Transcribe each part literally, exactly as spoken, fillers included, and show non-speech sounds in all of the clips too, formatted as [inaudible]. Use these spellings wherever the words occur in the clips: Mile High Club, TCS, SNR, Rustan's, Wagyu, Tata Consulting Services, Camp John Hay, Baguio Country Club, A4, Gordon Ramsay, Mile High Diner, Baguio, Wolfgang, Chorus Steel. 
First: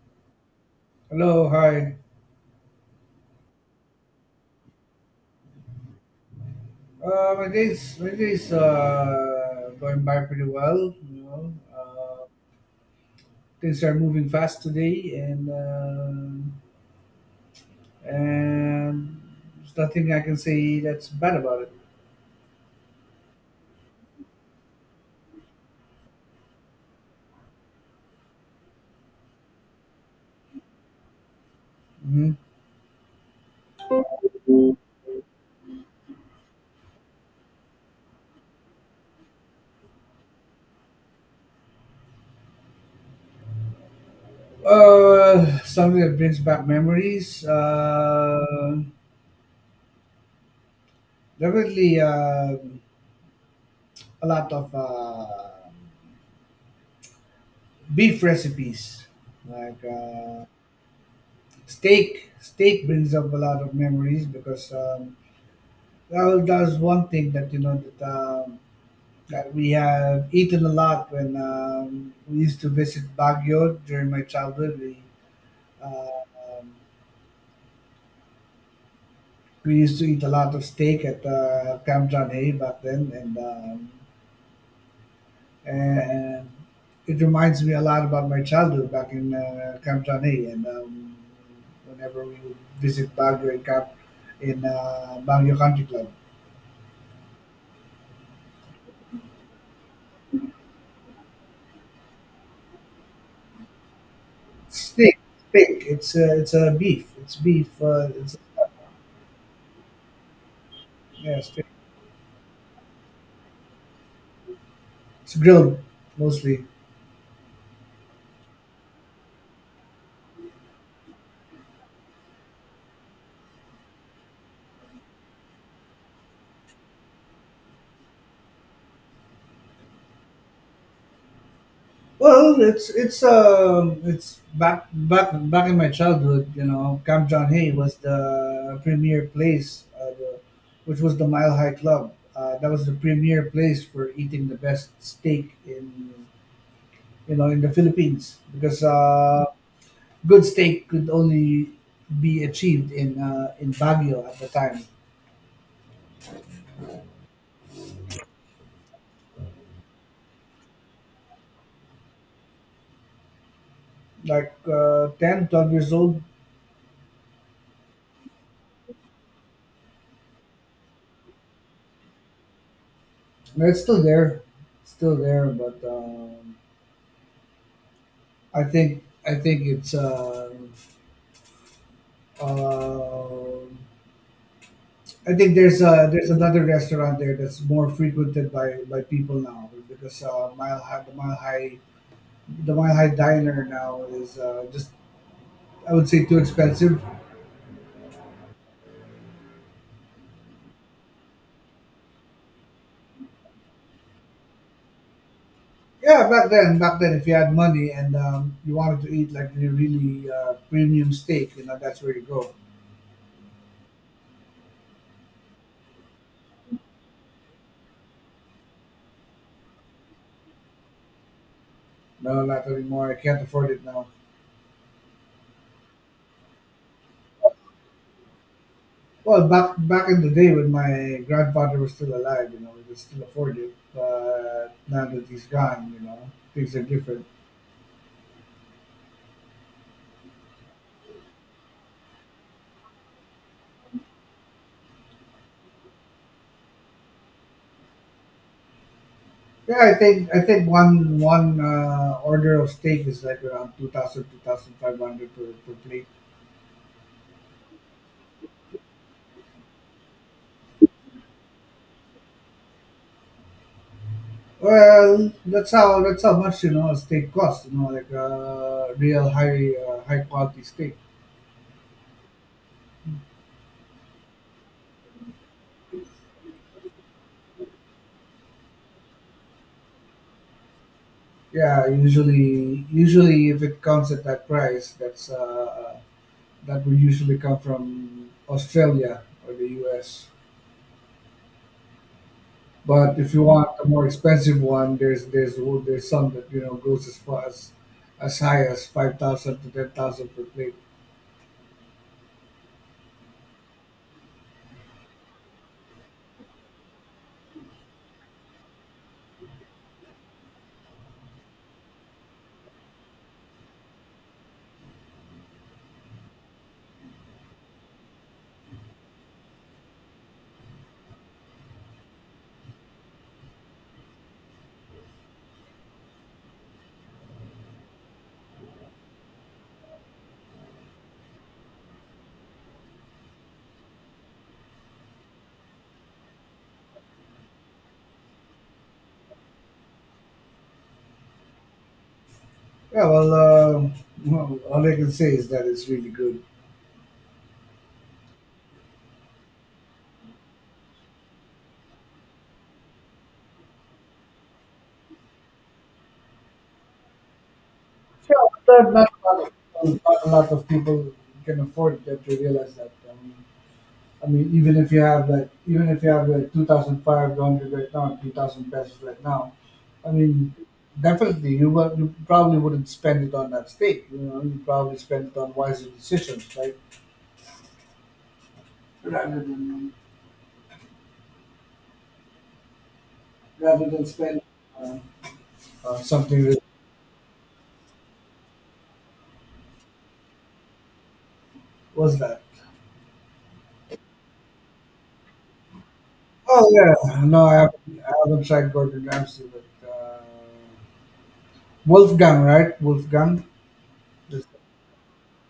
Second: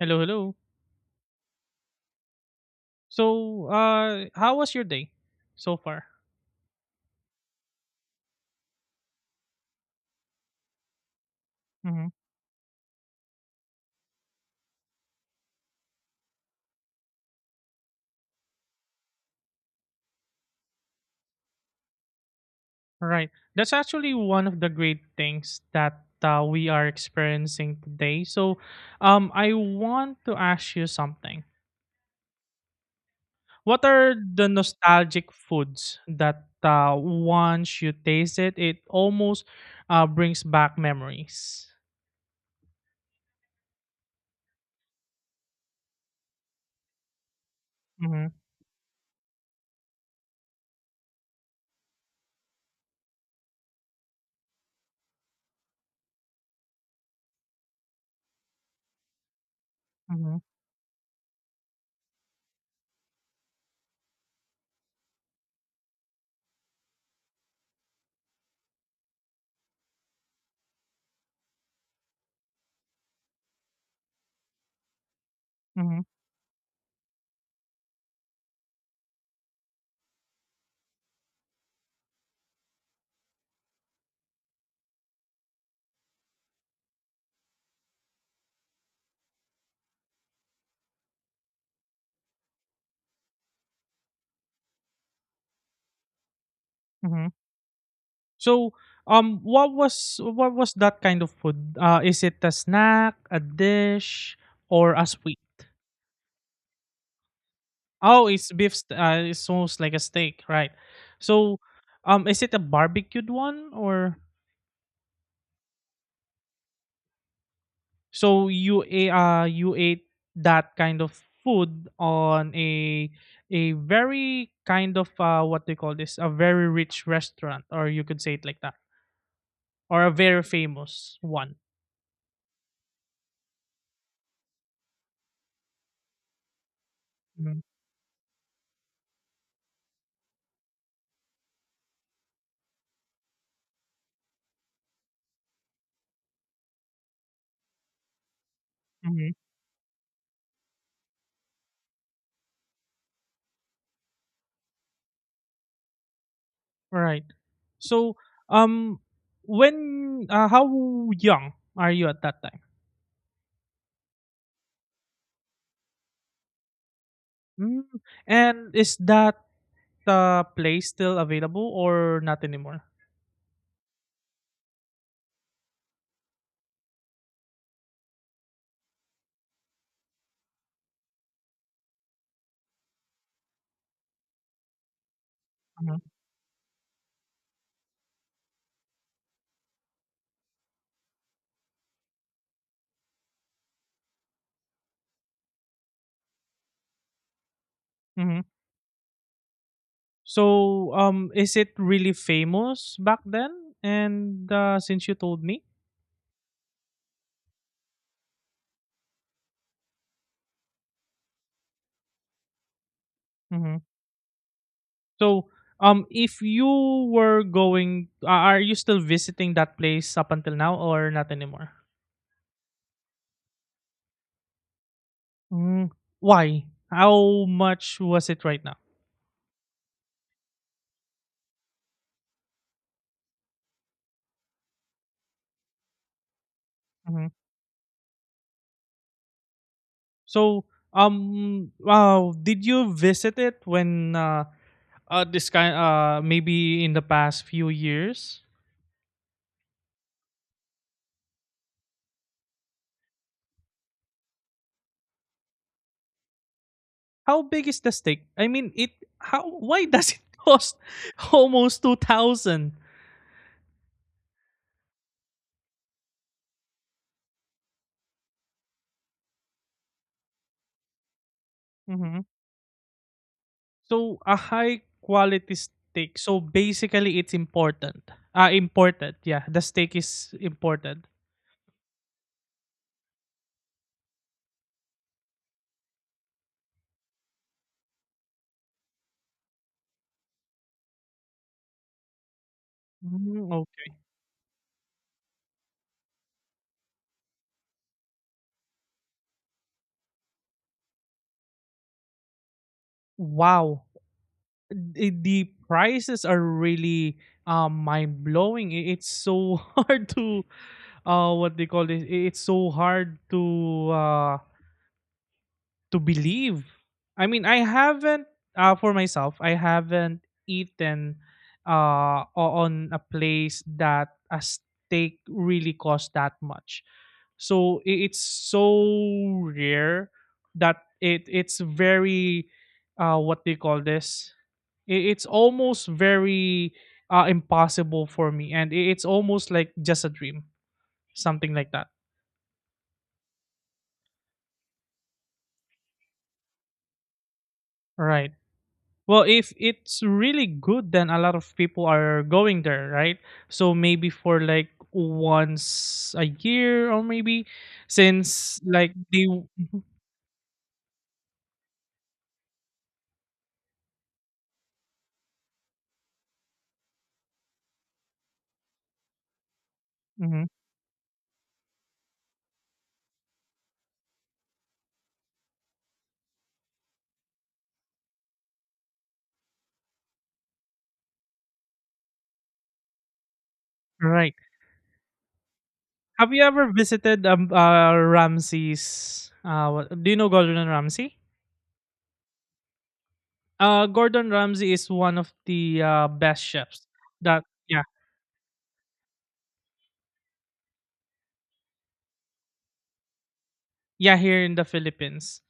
Hello, hello. Hello, hi. So, uh, how was your day so far? Uh, my day's my day's uh, going by pretty well. You know, Mm-hmm. uh, things are moving fast today, and uh, and there's nothing I can say that's bad about it. Right. That's actually one of the great things that uh, we are experiencing today. So, um, I want to ask you something. hmm What are the nostalgic foods that uh, once you taste it, it almost uh, brings back memories? Uh, something that brings back memories. Mm-hmm. Uh, definitely uh, a lot of uh, beef recipes, like Mm-hmm. uh, steak. Steak brings up a lot of memories because. Um, Well, that's one thing that you know that um, that we have eaten a lot when um, we used to visit Baguio during my childhood. We Mm-hmm. uh, um, we used to eat a lot of steak at uh, Camp John Hay back then, and um, and it reminds me a lot about my childhood back in uh, Camp John Hay. And um, Whenever we would visit Baguio and Camp in uh, Baguio Country Club, Mm-hmm. So, um, what was what was that kind of food? Uh, is it a snack, a dish, or a steak, sweet? steak. It's uh, it's a beef. It's beef. Uh, Oh, it's it's beef. St- uh, it's almost like a steak, right? Yeah, So, steak. um, is it a barbecued one, or It's grilled mostly. so you a uh you ate that kind of food on a a very kind of uh what they call this, a very rich restaurant, or you could say it like that, or a very famous one. Well, it's it's um it's back back back in my childhood. You know, Camp John Mhm. Hay was the premier place, uh, the, which was the Mile High Club. Uh, that was the premier place for eating the best steak in you know in the Philippines because uh, good steak could only be achieved in uh, in Baguio at the time. Right. So, um, when uh, how young are you at that time? Like uh, ten, twelve years old. Mm. And is that uh, place still available or not anymore? It's still there, still there, but. Um, I think I think it's um, um I think there's Hmm. uh there's another restaurant there that's more frequented by by people now because uh, Mile High the Mile High the Mile High Diner now is uh, just I would say too expensive. Hmm. So, um, is it really famous back then? And uh, since you told me, Yeah, back then back then if you had money and um, you wanted to eat like really really uh, premium steak, you know that's where you go. mhm. So, um, if you were going, a- are you still visiting that place up until now or not anymore? No, not anymore. I can't afford it now. Mm, why? How much was it right now? Well, back back in the day when my grandfather was still alive, you know, we could still afford it. But now that he's gone, you know, things are different. Hmm. So, um, wow, did you visit it when uh, uh this kind uh maybe in the past few years? Yeah, I think I think one one uh, order of steak is like around two thousand two thousand five hundred per, per plate. How big is the stake? I mean, it how why does it [laughs] cost almost two thousand? Well, that's how that's how much you know a steak costs. You know, like uh, real high uh, high quality steak. Mhm. So a high quality steak. So basically, it's important. Ah, important. Yeah, the steak is important. Yeah, usually usually if it comes at that price, that's uh, that would usually come from Australia or the U S. But if you Mm, want a okay. more expensive one, there's there's there's some that you know goes as far as as high as five thousand to ten thousand per plate. Wow. The, the prices are really um mind blowing. It's so [laughs] hard to uh what they call this. i- It's so hard to uh to believe. I mean, I haven't uh, for myself, I haven't eaten uh o- on a place that a steak really cost that much. So i- it's so rare that it it's very uh what they call this? I- It's almost very uh impossible for me, and i- it's almost like just a dream, something like that. Yeah, well, uh, well, all I can say is that it's really good. Right. Well, if it's really good, then a lot of people are going there, right? So maybe for like once a year or maybe since Not, like not, they a lot of, Not a lot of people can afford that. They realize that. Um, I mean, even if you have like, even if you have like two thousand five hundred right now, two thousand pesos right now, I mhm, mean, definitely you would, you probably wouldn't spend it on that steak. You know, you probably spend it on wiser decisions, right? Rather than rather than right. spend uh, uh, Have you something that ever visited um uh Ramsey's, uh what, do you know Gordon Ramsay? was that. Uh Gordon Ramsay is one of the uh best Oh chefs yeah, that, no, I yeah, haven't, I haven't tried Gordon Ramsay, but uh, Wolfgang, right? Wolfgang. yeah, here in the Philippines.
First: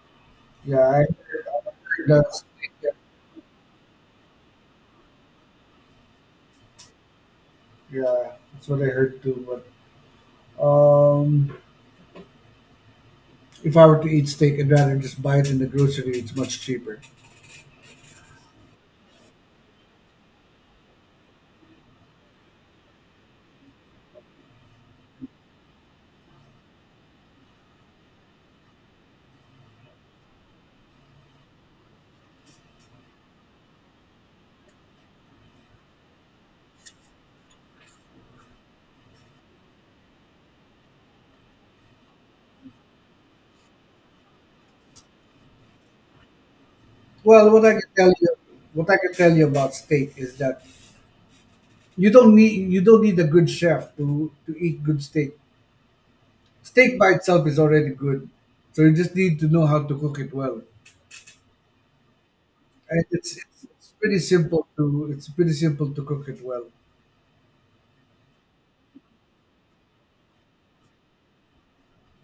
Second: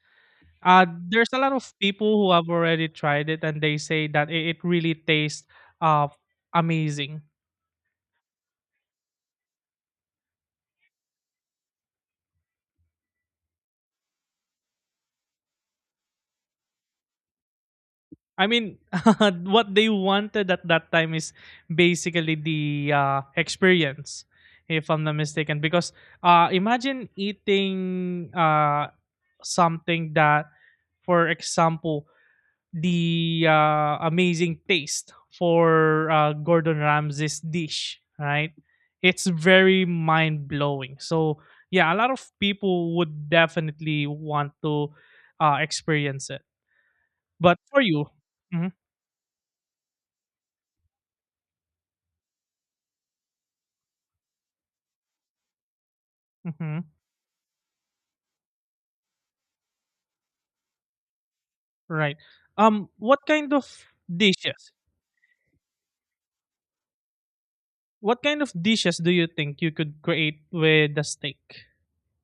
Yeah, Uh, I, there's a lot of people who that's have already tried it and they say that it, it really tastes uh, amazing. yeah, that's what I heard too. Um, if I were to eat steak, I'd rather just buy it in the grocery. It's much cheaper. I mean, [laughs] what they wanted at that time is basically the uh, experience, if I'm not mistaken. Because uh, imagine eating uh, something that, for example, the uh, amazing taste for uh, Gordon Ramsay's dish, right? It's very mind blowing. So, yeah, a lot of people would definitely want to uh, experience it. Well, But what I for can you, tell you, mhm, what I can tell you about steak is that you don't need you don't need a good chef to to eat good steak. mhm, Steak by itself is already good, so you just need to know how to cook it well. right? Um, And what it's kind it's, of it's pretty simple dishes? to it's pretty simple to cook it well. What kind of dishes do you think you could create with the steak?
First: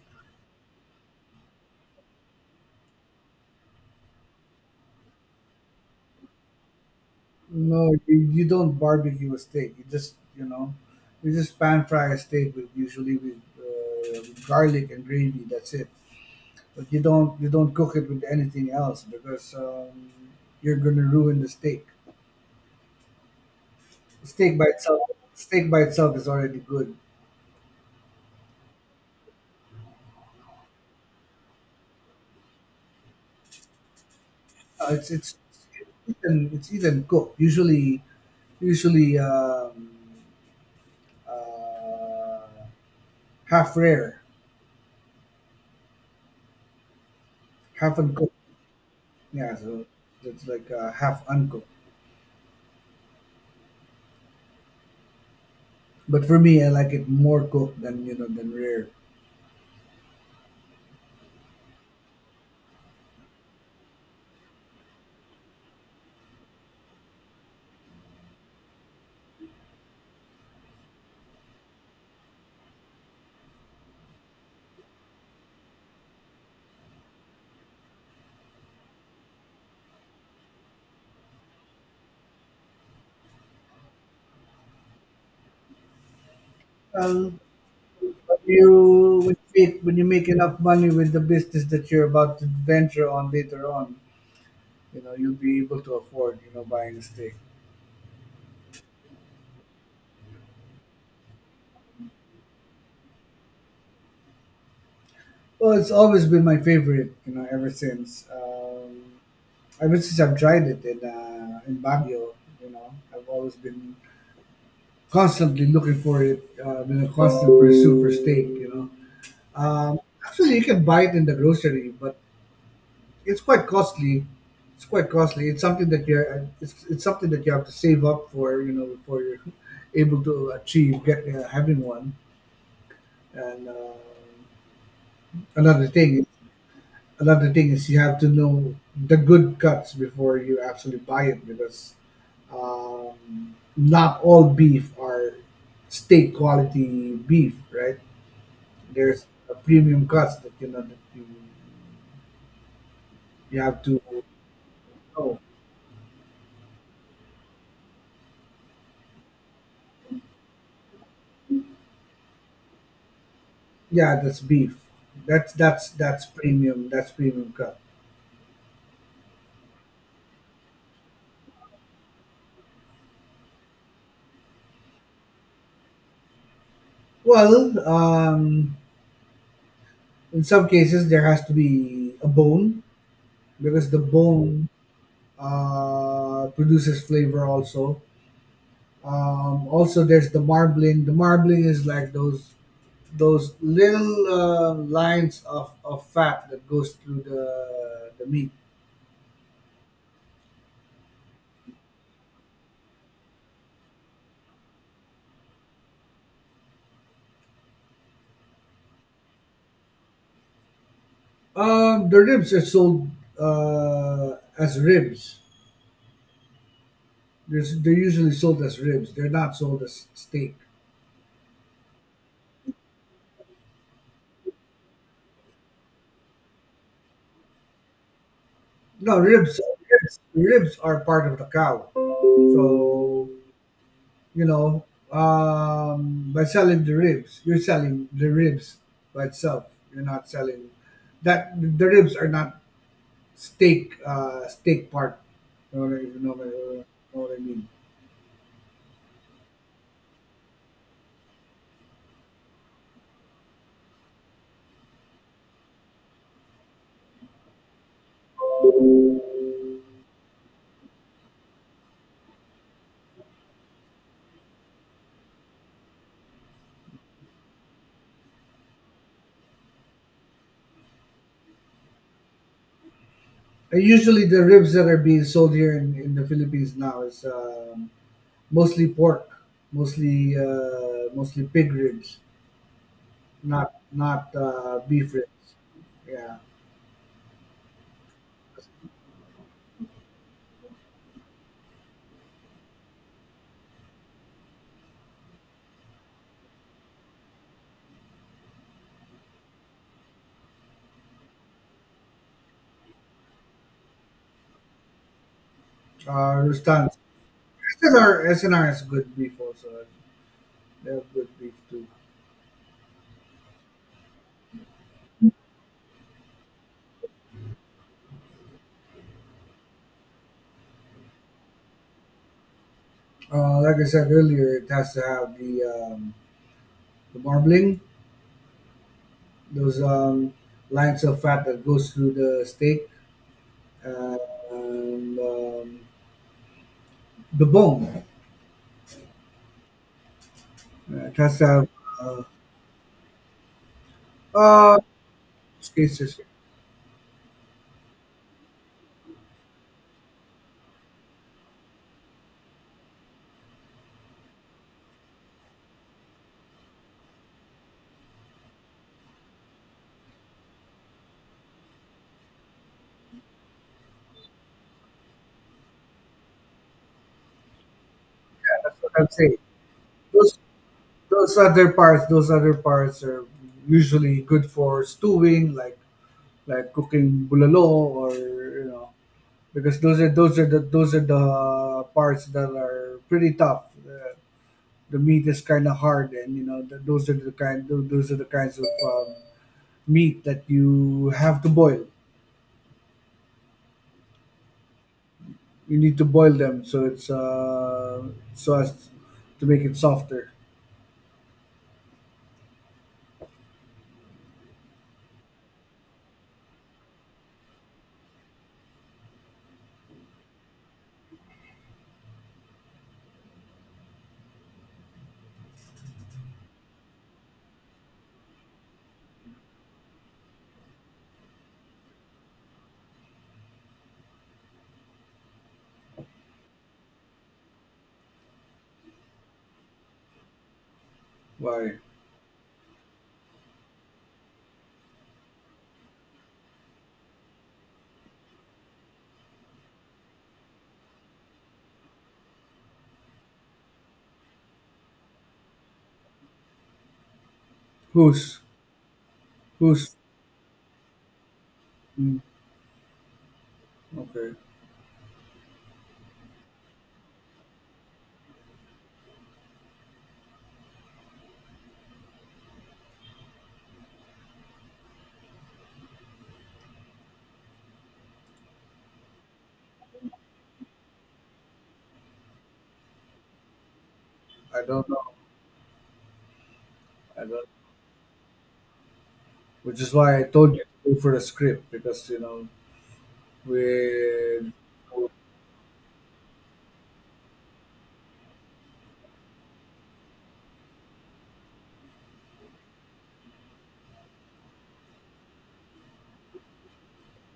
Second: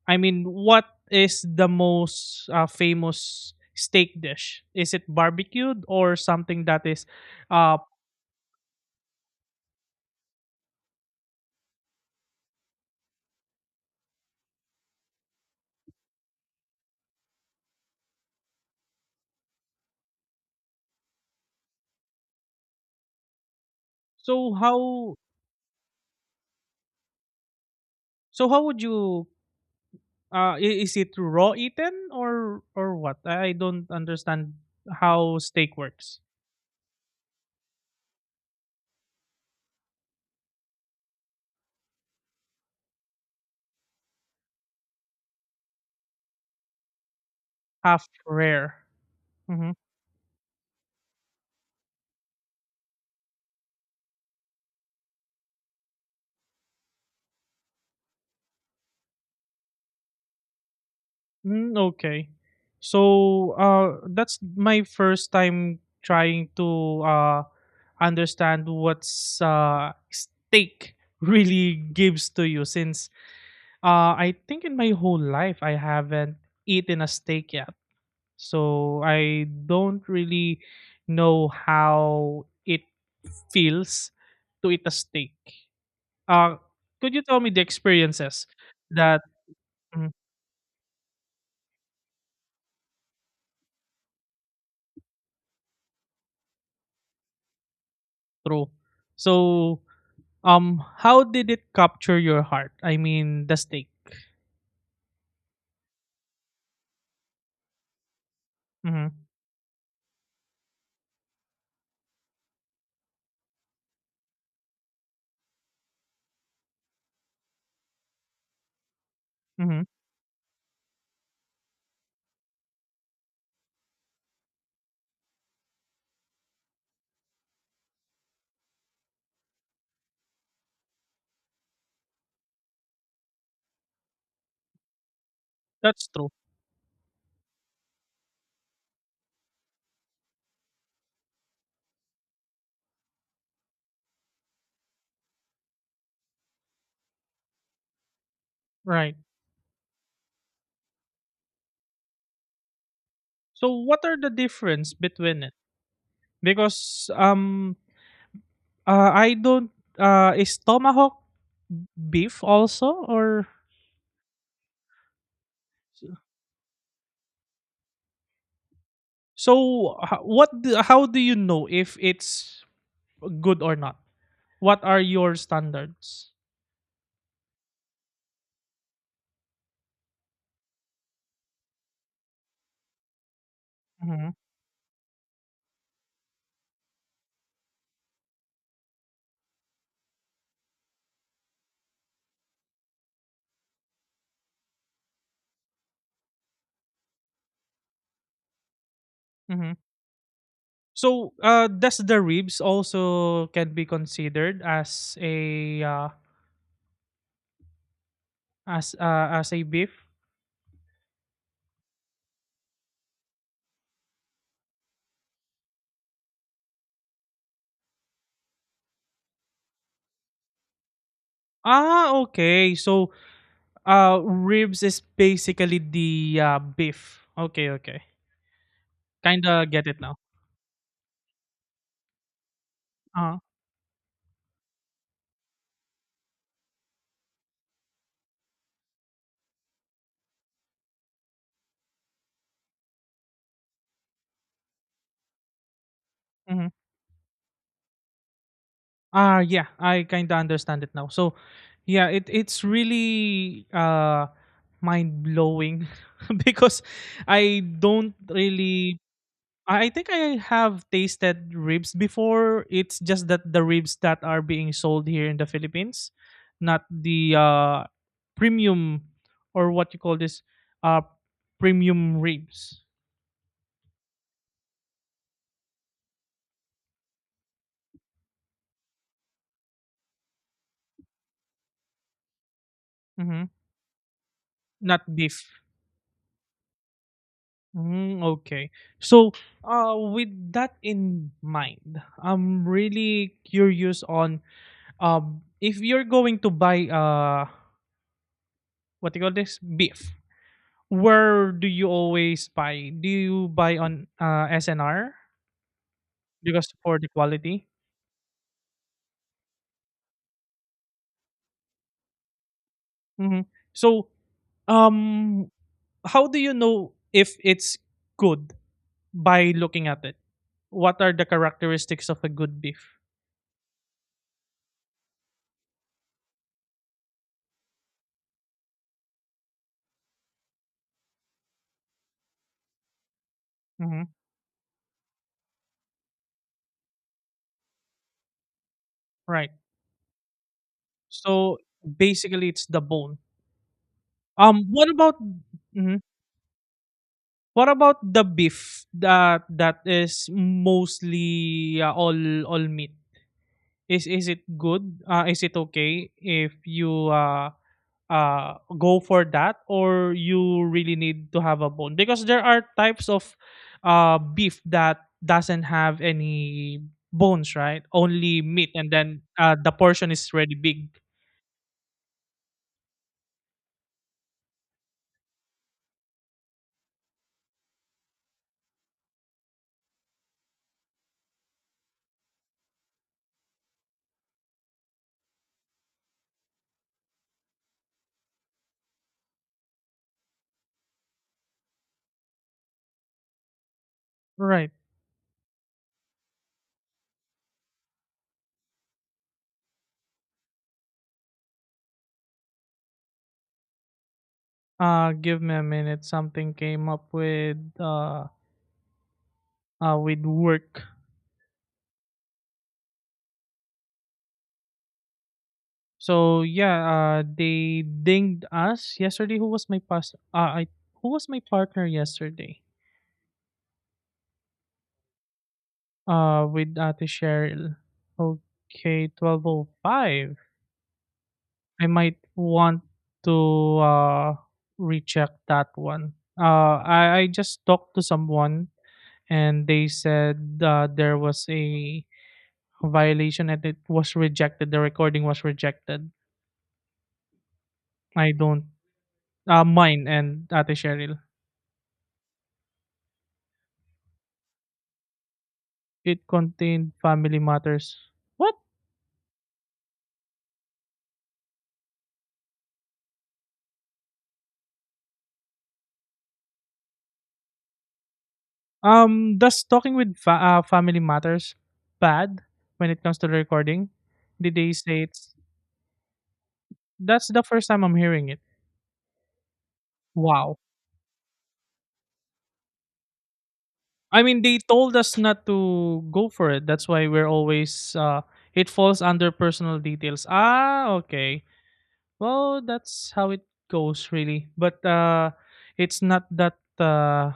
I mean, what is the most uh, famous steak dish? Is it barbecued or something that is uh No, you, you don't barbecue a steak. You just you know, you just pan fry a steak with usually with uh, with garlic and gravy. That's it. But you don't you don't cook it with anything else because um, you're gonna ruin the steak. so Steak by itself, how Steak by itself is already good. so how would you uh i- is it raw eaten or or what? I I don't understand Uh, it's it's how steak it's works. eaten, it's eaten cooked. Usually usually um, uh, half rare, half Half uncooked. rare. Yeah, Mm-hmm. so it's like uh, half uncooked. But for me, I like it more cooked than you know than rare. Mm, okay. So uh, that's my first time trying to uh, understand what's uh, steak [laughs] really gives to you since uh, I think in my whole life I haven't eaten a steak yet. So I don't really know how it feels to eat a steak. Uh, could you Well, tell me the experiences you that will fit when you mm, make enough money with the business that you're about to venture on later on. You know, you'll be able to afford, you know, buying a steak. through? So um, how did it capture your heart? I mean, the steak. Well, it's always been my favorite, you know, ever since. Mm-hmm. Um, ever since I've tried it in uh, in Baguio, you know, I've always been constantly looking for it. Uh, been a constant pursuit for steak, you know. Mm-hmm. Um, actually, you can buy it in the grocery, but it's quite costly. It's quite costly. It's something that you it's, it's something that you have to save up for. You know, before you're [laughs] able to achieve get uh, having one. And uh, another That's thing, true. another thing is you have to know the good cuts before you actually buy it because um, not all beef are steak quality beef, right? Right. There's a premium cuts that you know that you you So, have to what are the difference know. between it? Because um, uh, I don't. Uh, is tomahawk beef also or? Yeah, that's beef. That's that's that's premium. That's premium crab. So, h- what? Do, how do you know if it's good or not? What are your standards? Well, um, in some cases there has to be a bone because the Mm-hmm. bone uh, produces flavor also. Um, also, there's the marbling. The marbling is like those those little uh, lines of, of fat that goes through the the meat. Mm-hmm. So, uh, does the ribs also can be considered as a uh, as uh, as a beef? Um, the ribs are sold uh, as ribs. There's, they're usually sold as ribs. They're not sold as steak. Ah, okay. So, uh, ribs is basically the, uh, beef. Okay, okay. No, ribs, Kinda get it now. ribs, ribs are part of the cow. So Ah, you know, um, by selling the ribs, you're selling the ribs by itself. You're not selling that. The ribs are not steak, uh, steak part. You know, what I- you know, what I- uh mhm. know what I mean. Ah, yeah, I kinda understand it now. So, yeah, it it's really, uh, mind blowing [laughs] because I don't really, I think I have tasted ribs before. It's just that the ribs that are being sold here in the Philippines, not the uh, premium, or what you call this, uh, premium ribs. And usually, the ribs that are being sold here in, in the Philippines now is um, mostly pork, mostly uh, mostly pig ribs. Hmm. not not uh, Not beef ribs. beef. Yeah, Mm, okay. So, uh, with that in mind, I'm really curious on um if you're going to buy uh what do you call this, beef. Where do you always buy? Do you buy on uh S N R uh, because Rustan's. for the quality? S N R, S N R has good beef also. They have good beef too. Mm-hmm. So, um, how do you know if it's good by looking at it? What are the characteristics of a good beef? Uh, like I said earlier, it has to have the um, the marbling, those um, lines of fat that goes through the steak, Mhm. uh, and um, the bone. Right. Uh, it has to So have. Uh, basically, it's the bone. Um, uh, what about mhm. Cases. Yeah, What about the beef that that is mostly uh, all all meat? Is is it good? Uh, is it okay if you uh uh go for that, or you really need to have a bone? Because there are types of uh beef that doesn't have any bones, right, only meat, that's and what I'm then saying. uh the portion is Those really big, those other parts, those other parts are usually good for stewing, like like cooking bulalo or you know because those are those are the those are the parts that are pretty tough. Uh, the meat is kind of hard, and you know th those are the kind tho- those are the kinds of um, meat that you have to boil. right. You need to boil them so it's uh, so as to make it softer. Uh, give me a minute, something came up with uh uh with work. So yeah, uh they dinged us yesterday. Who was my past, uh, I who was my partner yesterday? Uh, with Ate Cheryl. Okay, twelve oh five. Why? I might want to uh recheck that one. Uh, I I just talked to someone and they said uh, there was a violation and it was rejected. The recording was rejected. I Who's don't. Uh, who's? mine and Ate Cheryl. Mm, okay, It contained family matters. What? Um, does talking with fa- uh, family matters bad when it comes to the recording? Did I they don't say know. it's I that's the don't. first time I'm hearing it? Which is why I told Wow. you to go for a script because you know I we. mean, they told us not to go for it. That's why we're always uh, it falls under personal details. Ah, okay. Well, that's how it goes, really. But uh, it's not that uh,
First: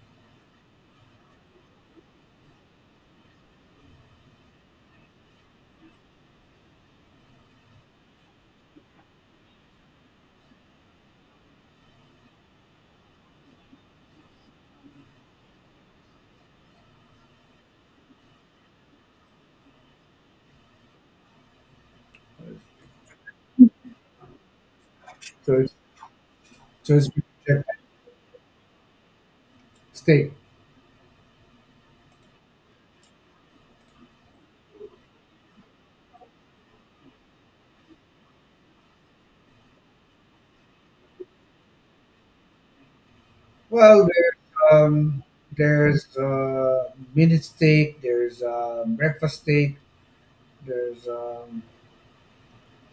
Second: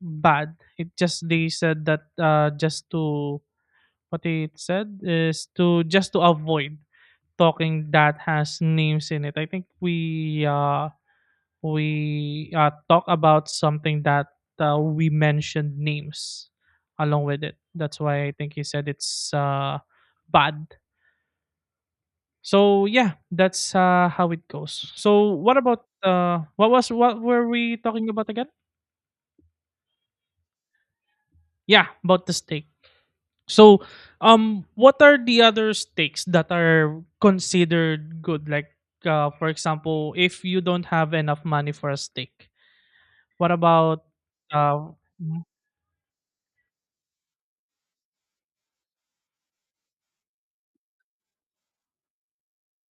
bad. It just they said that uh, just to what they said is to just to avoid talking that has names in it. I think we uh we uh talk about something that uh, we mentioned names along with it. That's why I think he said it's uh bad. So yeah, that's uh how it goes. So So what it's. about uh what was So it's what been were checked we talking about again? at steak. Yeah, about the steak. So um, what are the other steaks that are considered good, like uh, for example, if you don't have enough money for a steak, what about Well, there's um, um, mhm. there's uh, minute steak. There's uh, breakfast steak. There's um,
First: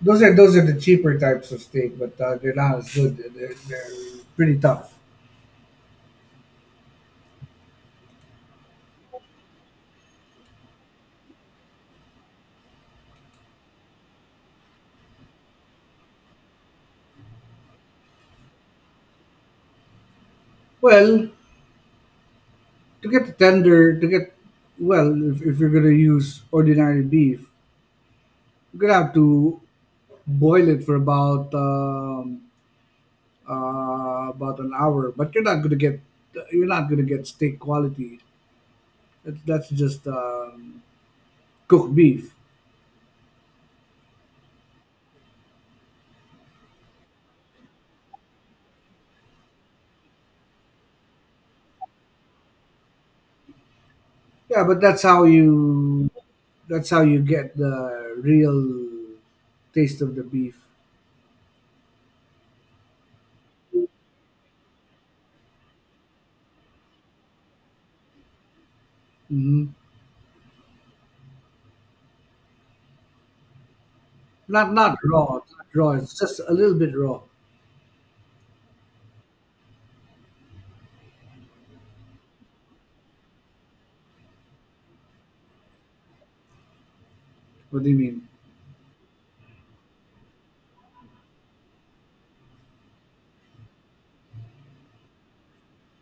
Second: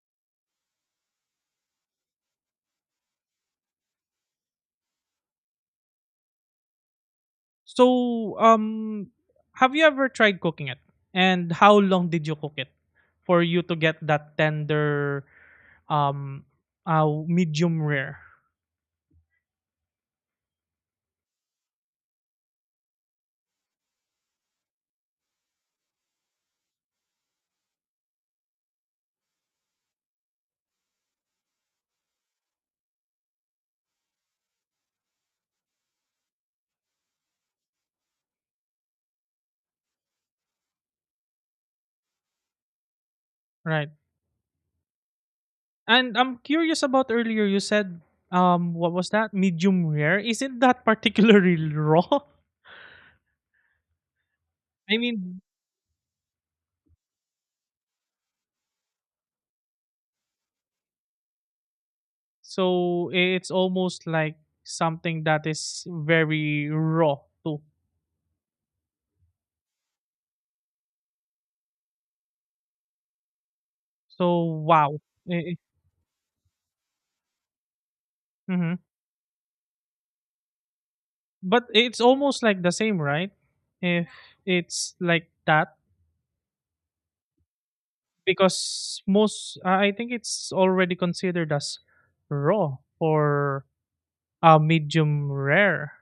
those are those are the cheaper types of steak, but uh, they're not as good. They're, they're they're pretty tough. So um, have you ever tried cooking it? And how long did you cook it for you to get that tender um uh medium rare? Well, to get the tender, to get well, if, if you're gonna use ordinary beef, you're gonna have to boil it for about um, uh, about an hour. But you're not gonna get you're not gonna get steak quality. That- That's just um, cooked beef. Right. And I'm curious about earlier you said um what was that? Medium rare? Isn't that particularly [laughs] raw? Yeah, but I that's how mean, you that's how you get the real taste of the beef. so it's almost like something that is very raw too. hmm So Not not wow. raw, Eh, eh, Not raw. It's just a little bit raw. mhm. But it's almost like the same, right? If it's like that, What do you mean? because most, I I think it's already considered as raw or uh, medium rare.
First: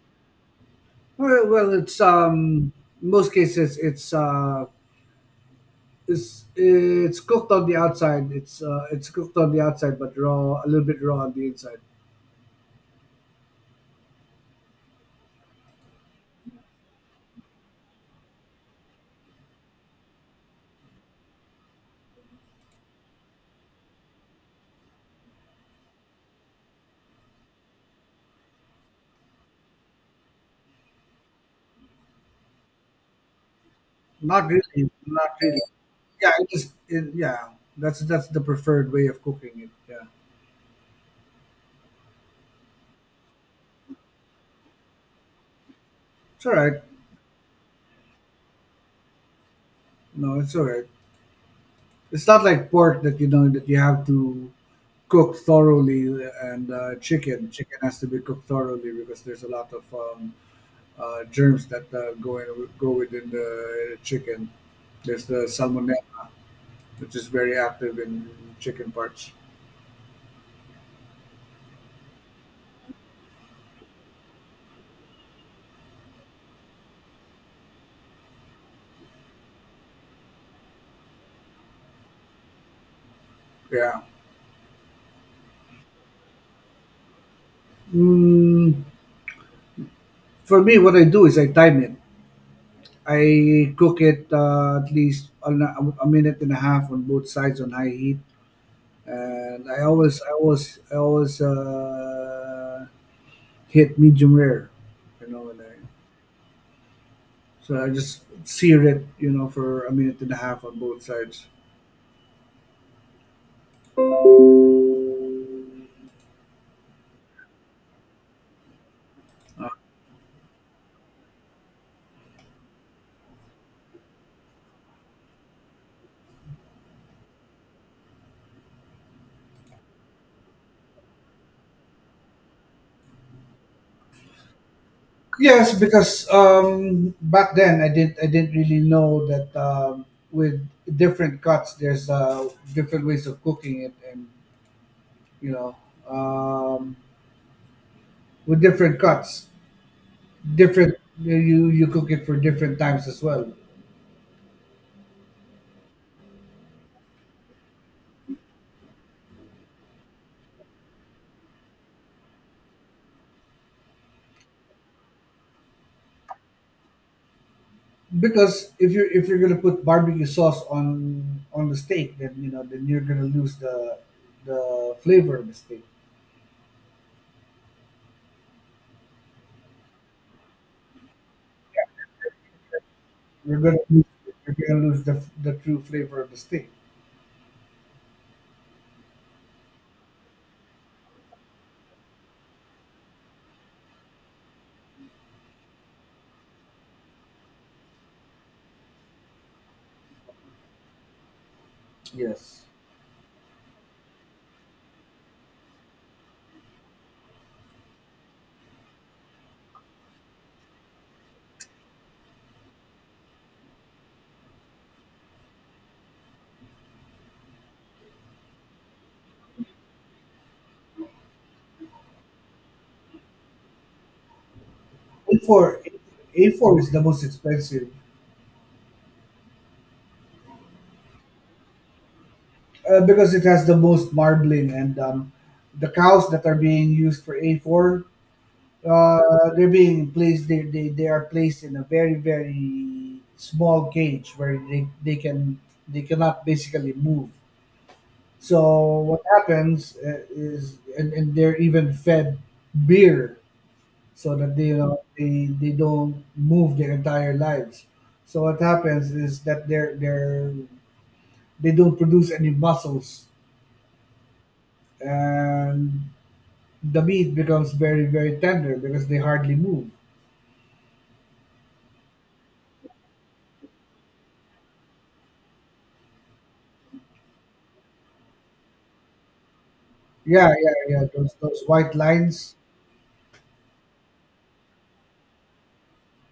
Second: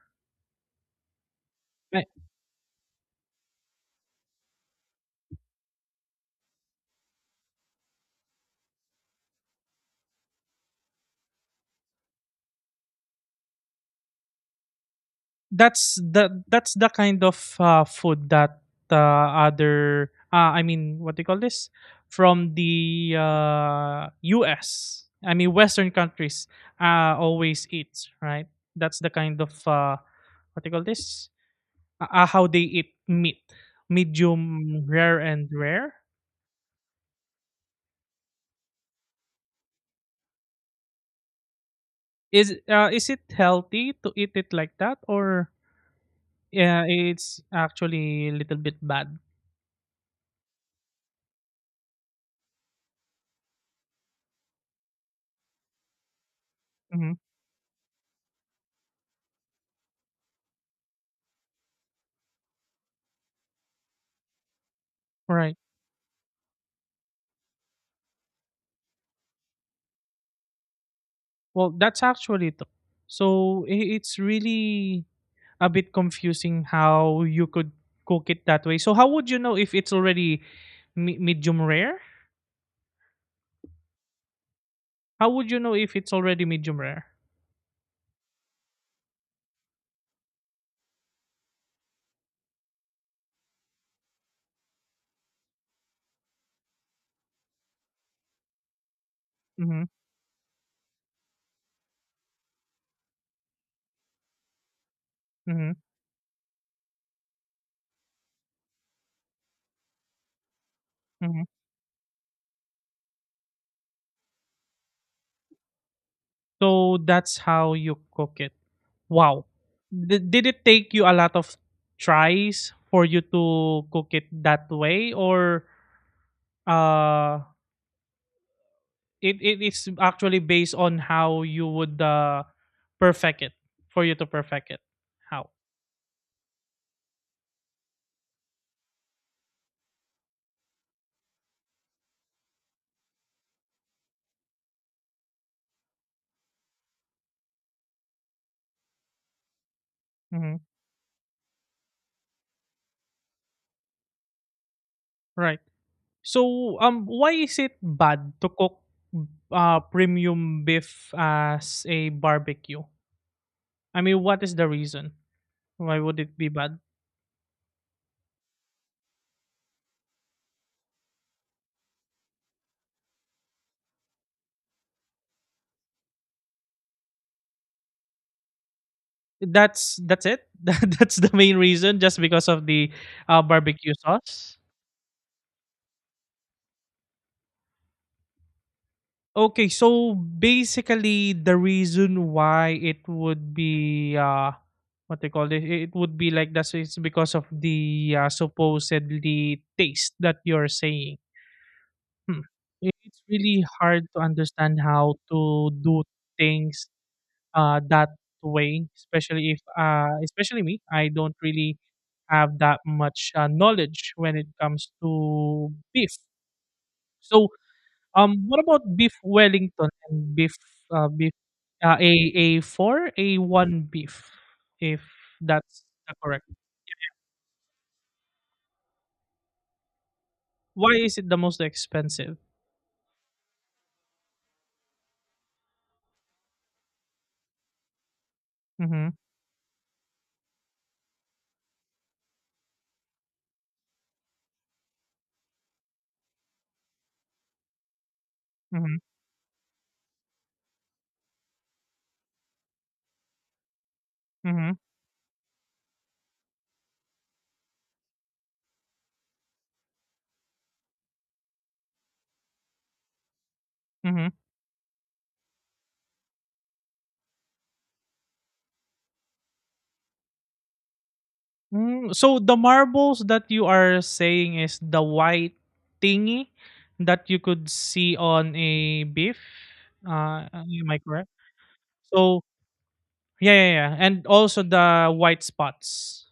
Well, well it's um in most cases it's uh it's it's cooked on the outside. It's uh, it's cooked on the outside, but raw a little bit raw on the inside. That's the that's the kind of uh, food that uh, other uh, I mean what do you call this, from the uh, U S, I mean Western countries, uh, always eat, right? That's the kind of uh, what do you call this, uh, uh, how they eat meat, Not medium really, rare Not and really. rare. Yeah, it just it, yeah. That's that's the preferred way of cooking it. Yeah. Is uh, is it healthy to eat it like that, or It's all right. yeah it's actually a little bit bad? No, it's all right. It's not like pork that you know that you have to cook thoroughly, and uh, Mhm. chicken. Chicken has to be cooked thoroughly because there's a lot of um, uh, germs that uh, go in, go within the chicken. There's the Right. salmonella, which is very active in chicken parts. Well, that's actually it. So i- it's really a bit confusing how you could cook it that way. So how would you know if it's already me- medium rare? Yeah. How would you know if it's already medium rare? Mm, for me, what I do is I time it. I cook it uh, at least a, a minute and a half on both sides on high heat, and I Mm-hmm, always, I always, I always uh, hit medium rare, you know, and mm-hmm, I, so I just seared it, you know, for a minute and a half on both mm-hmm. sides. So that's how you cook it. Wow. Uh, D- did it take you a lot of tries for you to cook it that way, or uh it, it is actually based on how you would uh, perfect it for you to perfect it. How? yes, because um, back then I did, I didn't really know that um, with different cuts, there's uh, different ways of cooking it, and you know, um, with different cuts, Hmm. different you you cook it for different times as well. Right. So um, why is it bad to cook uh, premium beef as a barbecue? I mean, what is the reason? Why would it be bad? Because if you're if you're gonna put barbecue sauce on on the steak, then you know then you're gonna lose the the flavor of the steak. That's that's it. [laughs] That's the main reason, just because of the uh, You're gonna barbecue lose, you're sauce. gonna lose the, the true flavor of the steak. Okay, so basically the reason why it would be uh what they call this, it would be like that's it's because of the uh, supposedly taste that you're saying. Hmm. Yes, It's really hard to understand how to do things uh, that way, especially if, uh, especially me, I don't really have that much uh, knowledge when it comes to beef. So, um, what about beef Wellington and beef, uh, beef, uh, a a four, a one beef, if A four that's correct? A four is the most expensive Why is it the most expensive? uh, because it has the most marbling and um, the cows that are being used for A four. Mm-hmm. Uh, they're being placed. They, they they are placed in a very very small cage where they, they can they cannot basically move. Mm-hmm. So what happens uh, is, and, and they're even fed beer so that they Mm-hmm. don't they, they don't move their entire lives. So what happens is that they're they're they don't produce any muscles, Mm-hmm. and the meat becomes very very tender because they hardly move. Mm, so the marbles that you are saying is the white thingy that you could see on a beef. Uh, Yeah, yeah, Am I yeah. correct? Those those white So lines. yeah, yeah, yeah, and also the white spots.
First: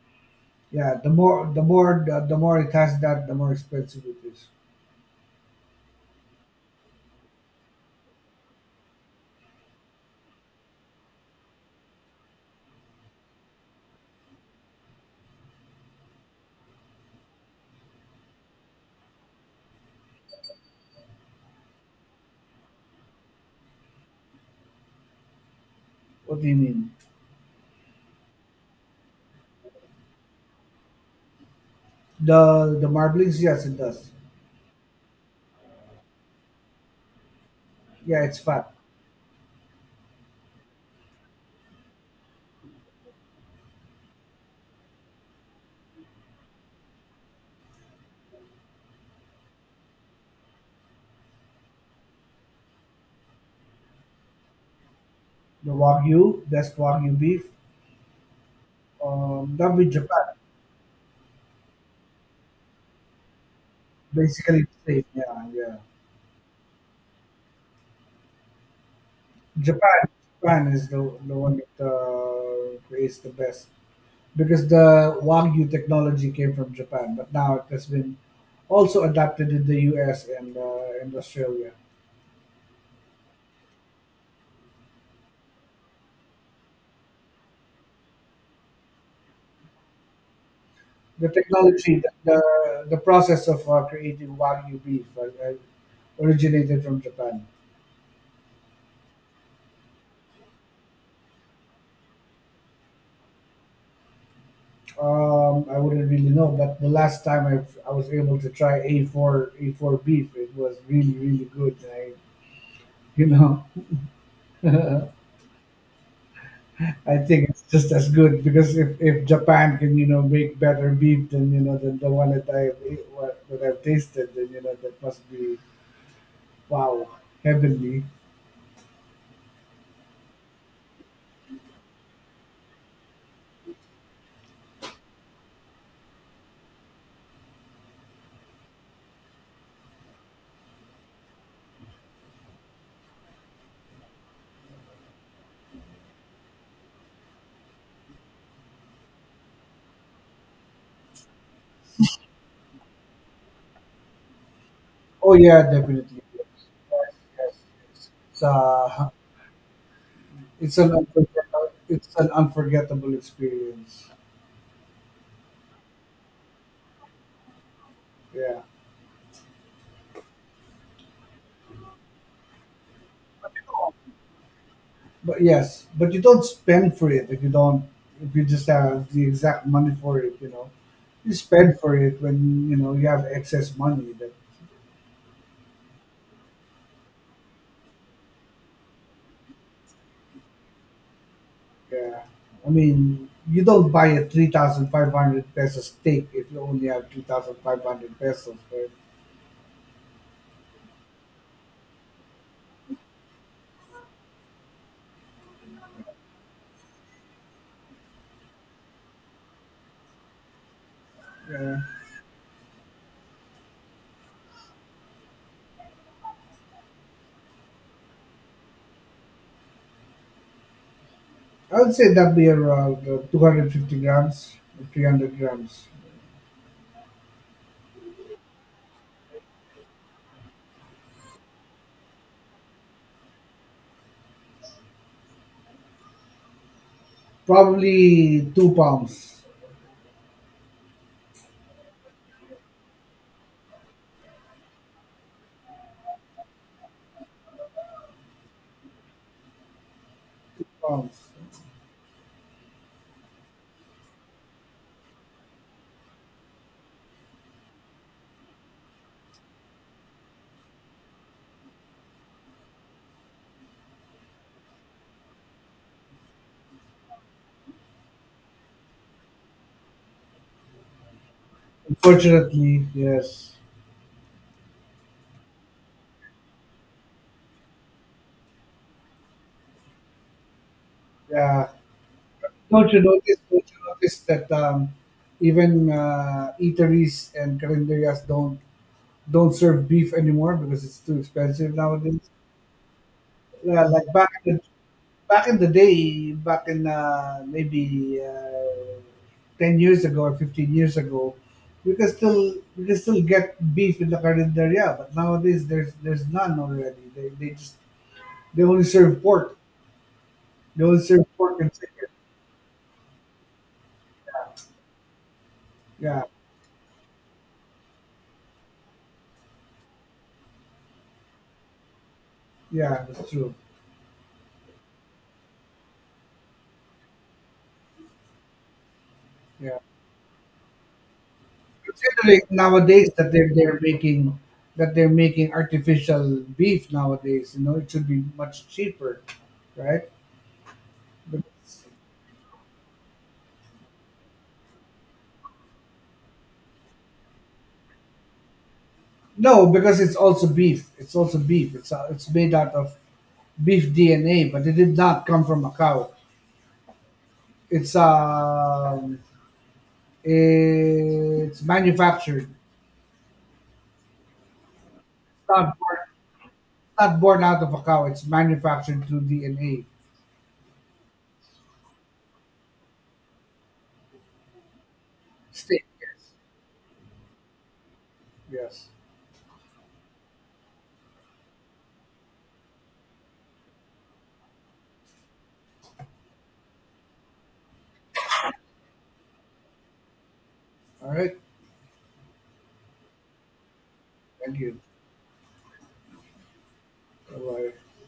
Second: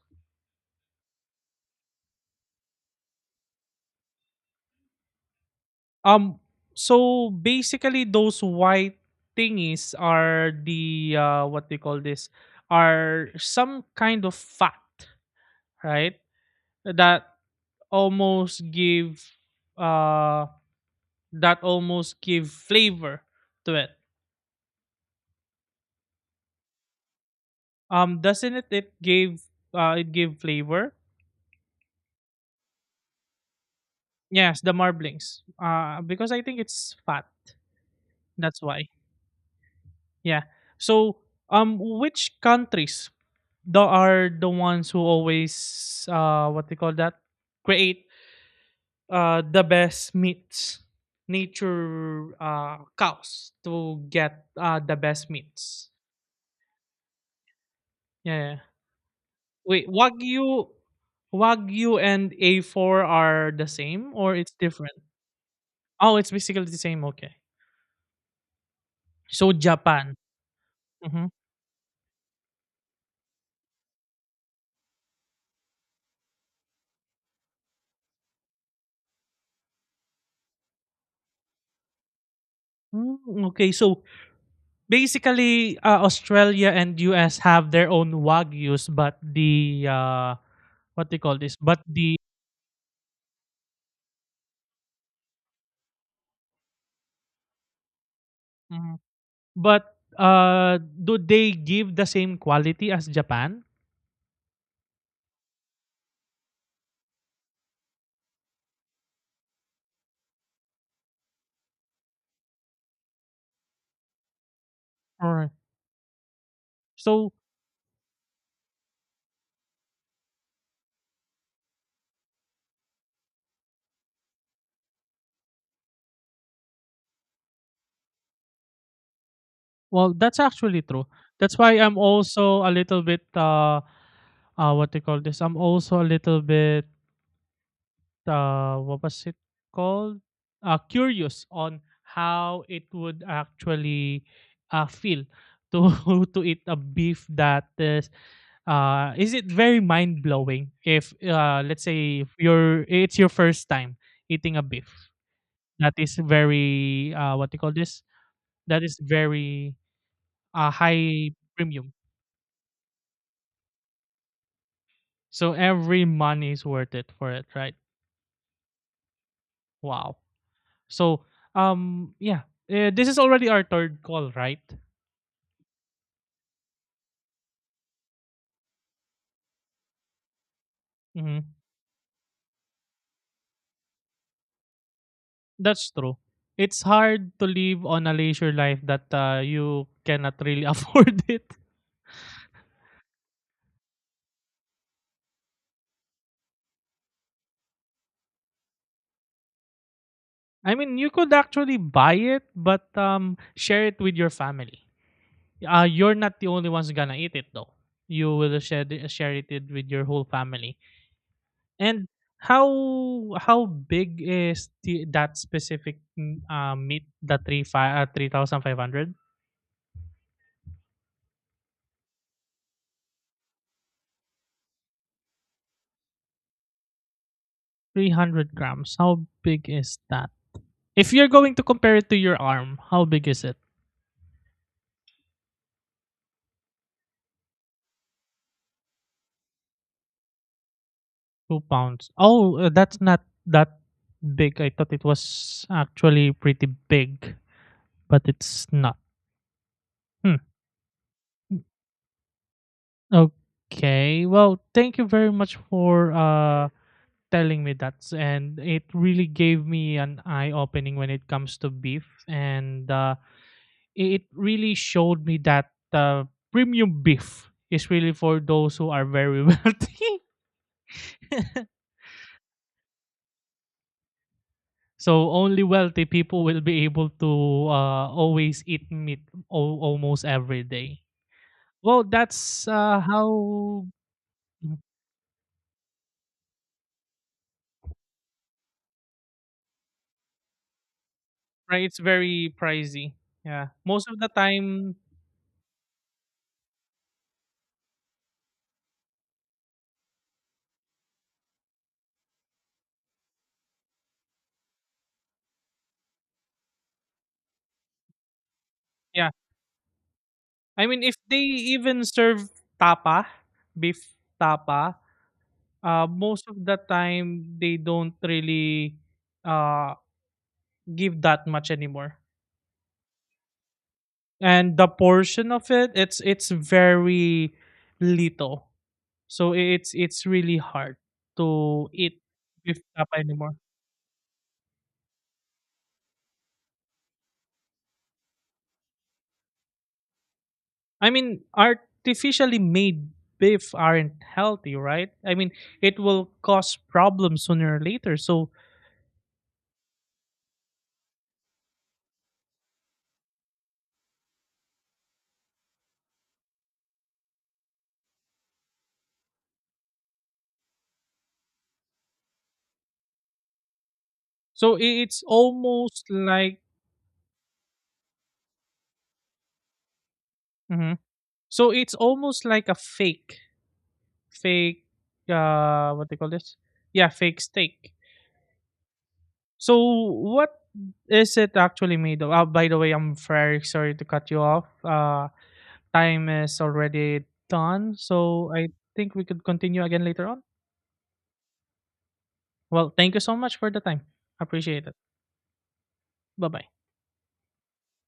Yeah, the more the more the, the more it has that, the more expensive it is. Um, so basically those white thingies are the uh, what they call this, are some kind of fat, right? That almost give uh that almost give flavor to it. What do you mean? Um doesn't it it gave uh It gave flavor. The the marblings, yes, it does. Yes, the marblings, uh because I think it's fat, Yeah, it's that's fat. why. Yeah. So um, which countries the are the ones who always uh what they call that create uh the best meats, nature uh cows to get uh the best The meats. Wagyu, that's Wagyu beef. Yeah, yeah. Um, that would wait be Japan, wagyu wagyu and A four are the same, or it's basically the different? same. Yeah, yeah. Oh, it's basically the same, okay. So Japan, Japan. Japan is the, Mhm. the one that uh, creates the best because the Wagyu technology came from Japan, but now it has been also adapted in the U S and uh, and Australia. Hmm, Mm, okay, so basically, uh, Australia and U S have their own wagyus, but the uh, what they The call this? But technology, the the the, the process of uh, creating Wagyu beef uh, uh, originated from Japan. mhm. But uh, do they give the same quality as Japan? Um, I wouldn't really know, but the last time I, I was able to try A four A four beef, it was really really good. I, you know, Alright. [laughs] I So, think it's just as good because if, if Japan can you know make better beef than you know than the one that I have ate- what that I've tasted, then you know that must be, wow, heavenly. well, that's actually true. That's why I'm also a little bit uh, uh what they call this? I'm also a little bit uh, what was it called? Uh, curious on how it would actually uh, feel to [laughs] to eat a beef that is uh, is it very mind blowing if uh, let's say if you're it's your first time eating a beef Oh yeah, that is definitely. Yes, very yes, uh, what do you call this, yes. It's, that is uh, very uh, it's an high unforgettable, premium? it's an unforgettable experience. So every money is worth it for it, right? Yeah. Wow. So um yeah uh, this is already our third call, right? But yes, but you don't spend for it if you don't if you just have the exact money for it, you know. You Mhm. spend for it when you know you have excess money. That That's true. It's hard to live on a leisure life that uh, you cannot really [laughs] afford it. yeah, I mean you don't buy a three thousand five hundred peso steak if you only have two thousand five hundred pesos. Right? I mean, you could actually buy it, but um, share it with your family. Uh, you're not the only ones gonna eat it though. You will share the- share it with your whole family. Yeah, And how how big is the, that specific mm, uh, meat? The three five uh, three thousand five hundred. I would say that'd be around uh, two hundred fifty grams, three hundred grams, three hundred grams. How big is that? If you're going to compare it to your arm, how big is it? probably two pounds. two pounds. Oh, uh, that's not that big. I thought it was actually pretty big, but it's not. Hmm. Two pounds. Okay. Well, thank you very much for uh telling me that, and it really gave me an eye opening when it comes to beef. And uh it really showed me that uh, premium beef is really for those who are very [laughs] wealthy. [laughs] Unfortunately, yes. So only wealthy people will be able to uh, always eat meat al- almost every day. Yeah. Well, that's Don't uh, you notice? Don't you how. notice that um, even uh, eateries and calendarias don't don't serve beef anymore because it's too expensive Right. It's nowadays. very pricey. Yeah, Yeah, like most of the back in the, time. back in the day, back in uh, maybe uh, ten years ago or fifteen years ago, you can still you can still get beef in the carinderia, but nowadays there's there's none already. They, they just they only serve Yeah, pork. They I mean, only if serve they pork and even chicken. serve tapa, beef tapa, uh, Yeah, most of the time they don't really uh, give that much anymore. yeah, that's true. And the portion of it, it's it's very little. So Yeah. it's it's really hard to eat Considering beef nowadays tapa that they're anymore. they're making that they're making artificial beef nowadays, you know, it should be much cheaper, right? I But, mean, artificially made beef aren't healthy, right? I mean, it will cause problems sooner or later. So no, because it's also beef. It's also beef. It's uh, it's made out of beef D N A, but it did not come from a cow. It's um, it's manufactured. so i- it's It's not born, almost like it's not born out of a cow. It's manufactured through D N A. mhm. So it's almost like a fake fake Steak, uh what they call yes, this? Yeah, fake steak. yes. So what is it actually made of? Oh, by the way, I'm very sorry to cut you off. Uh time is already done. So I think we could continue again later on. All right. Well, thank you so much for the time. Thank you. Appreciate it. Bye bye. Bye bye.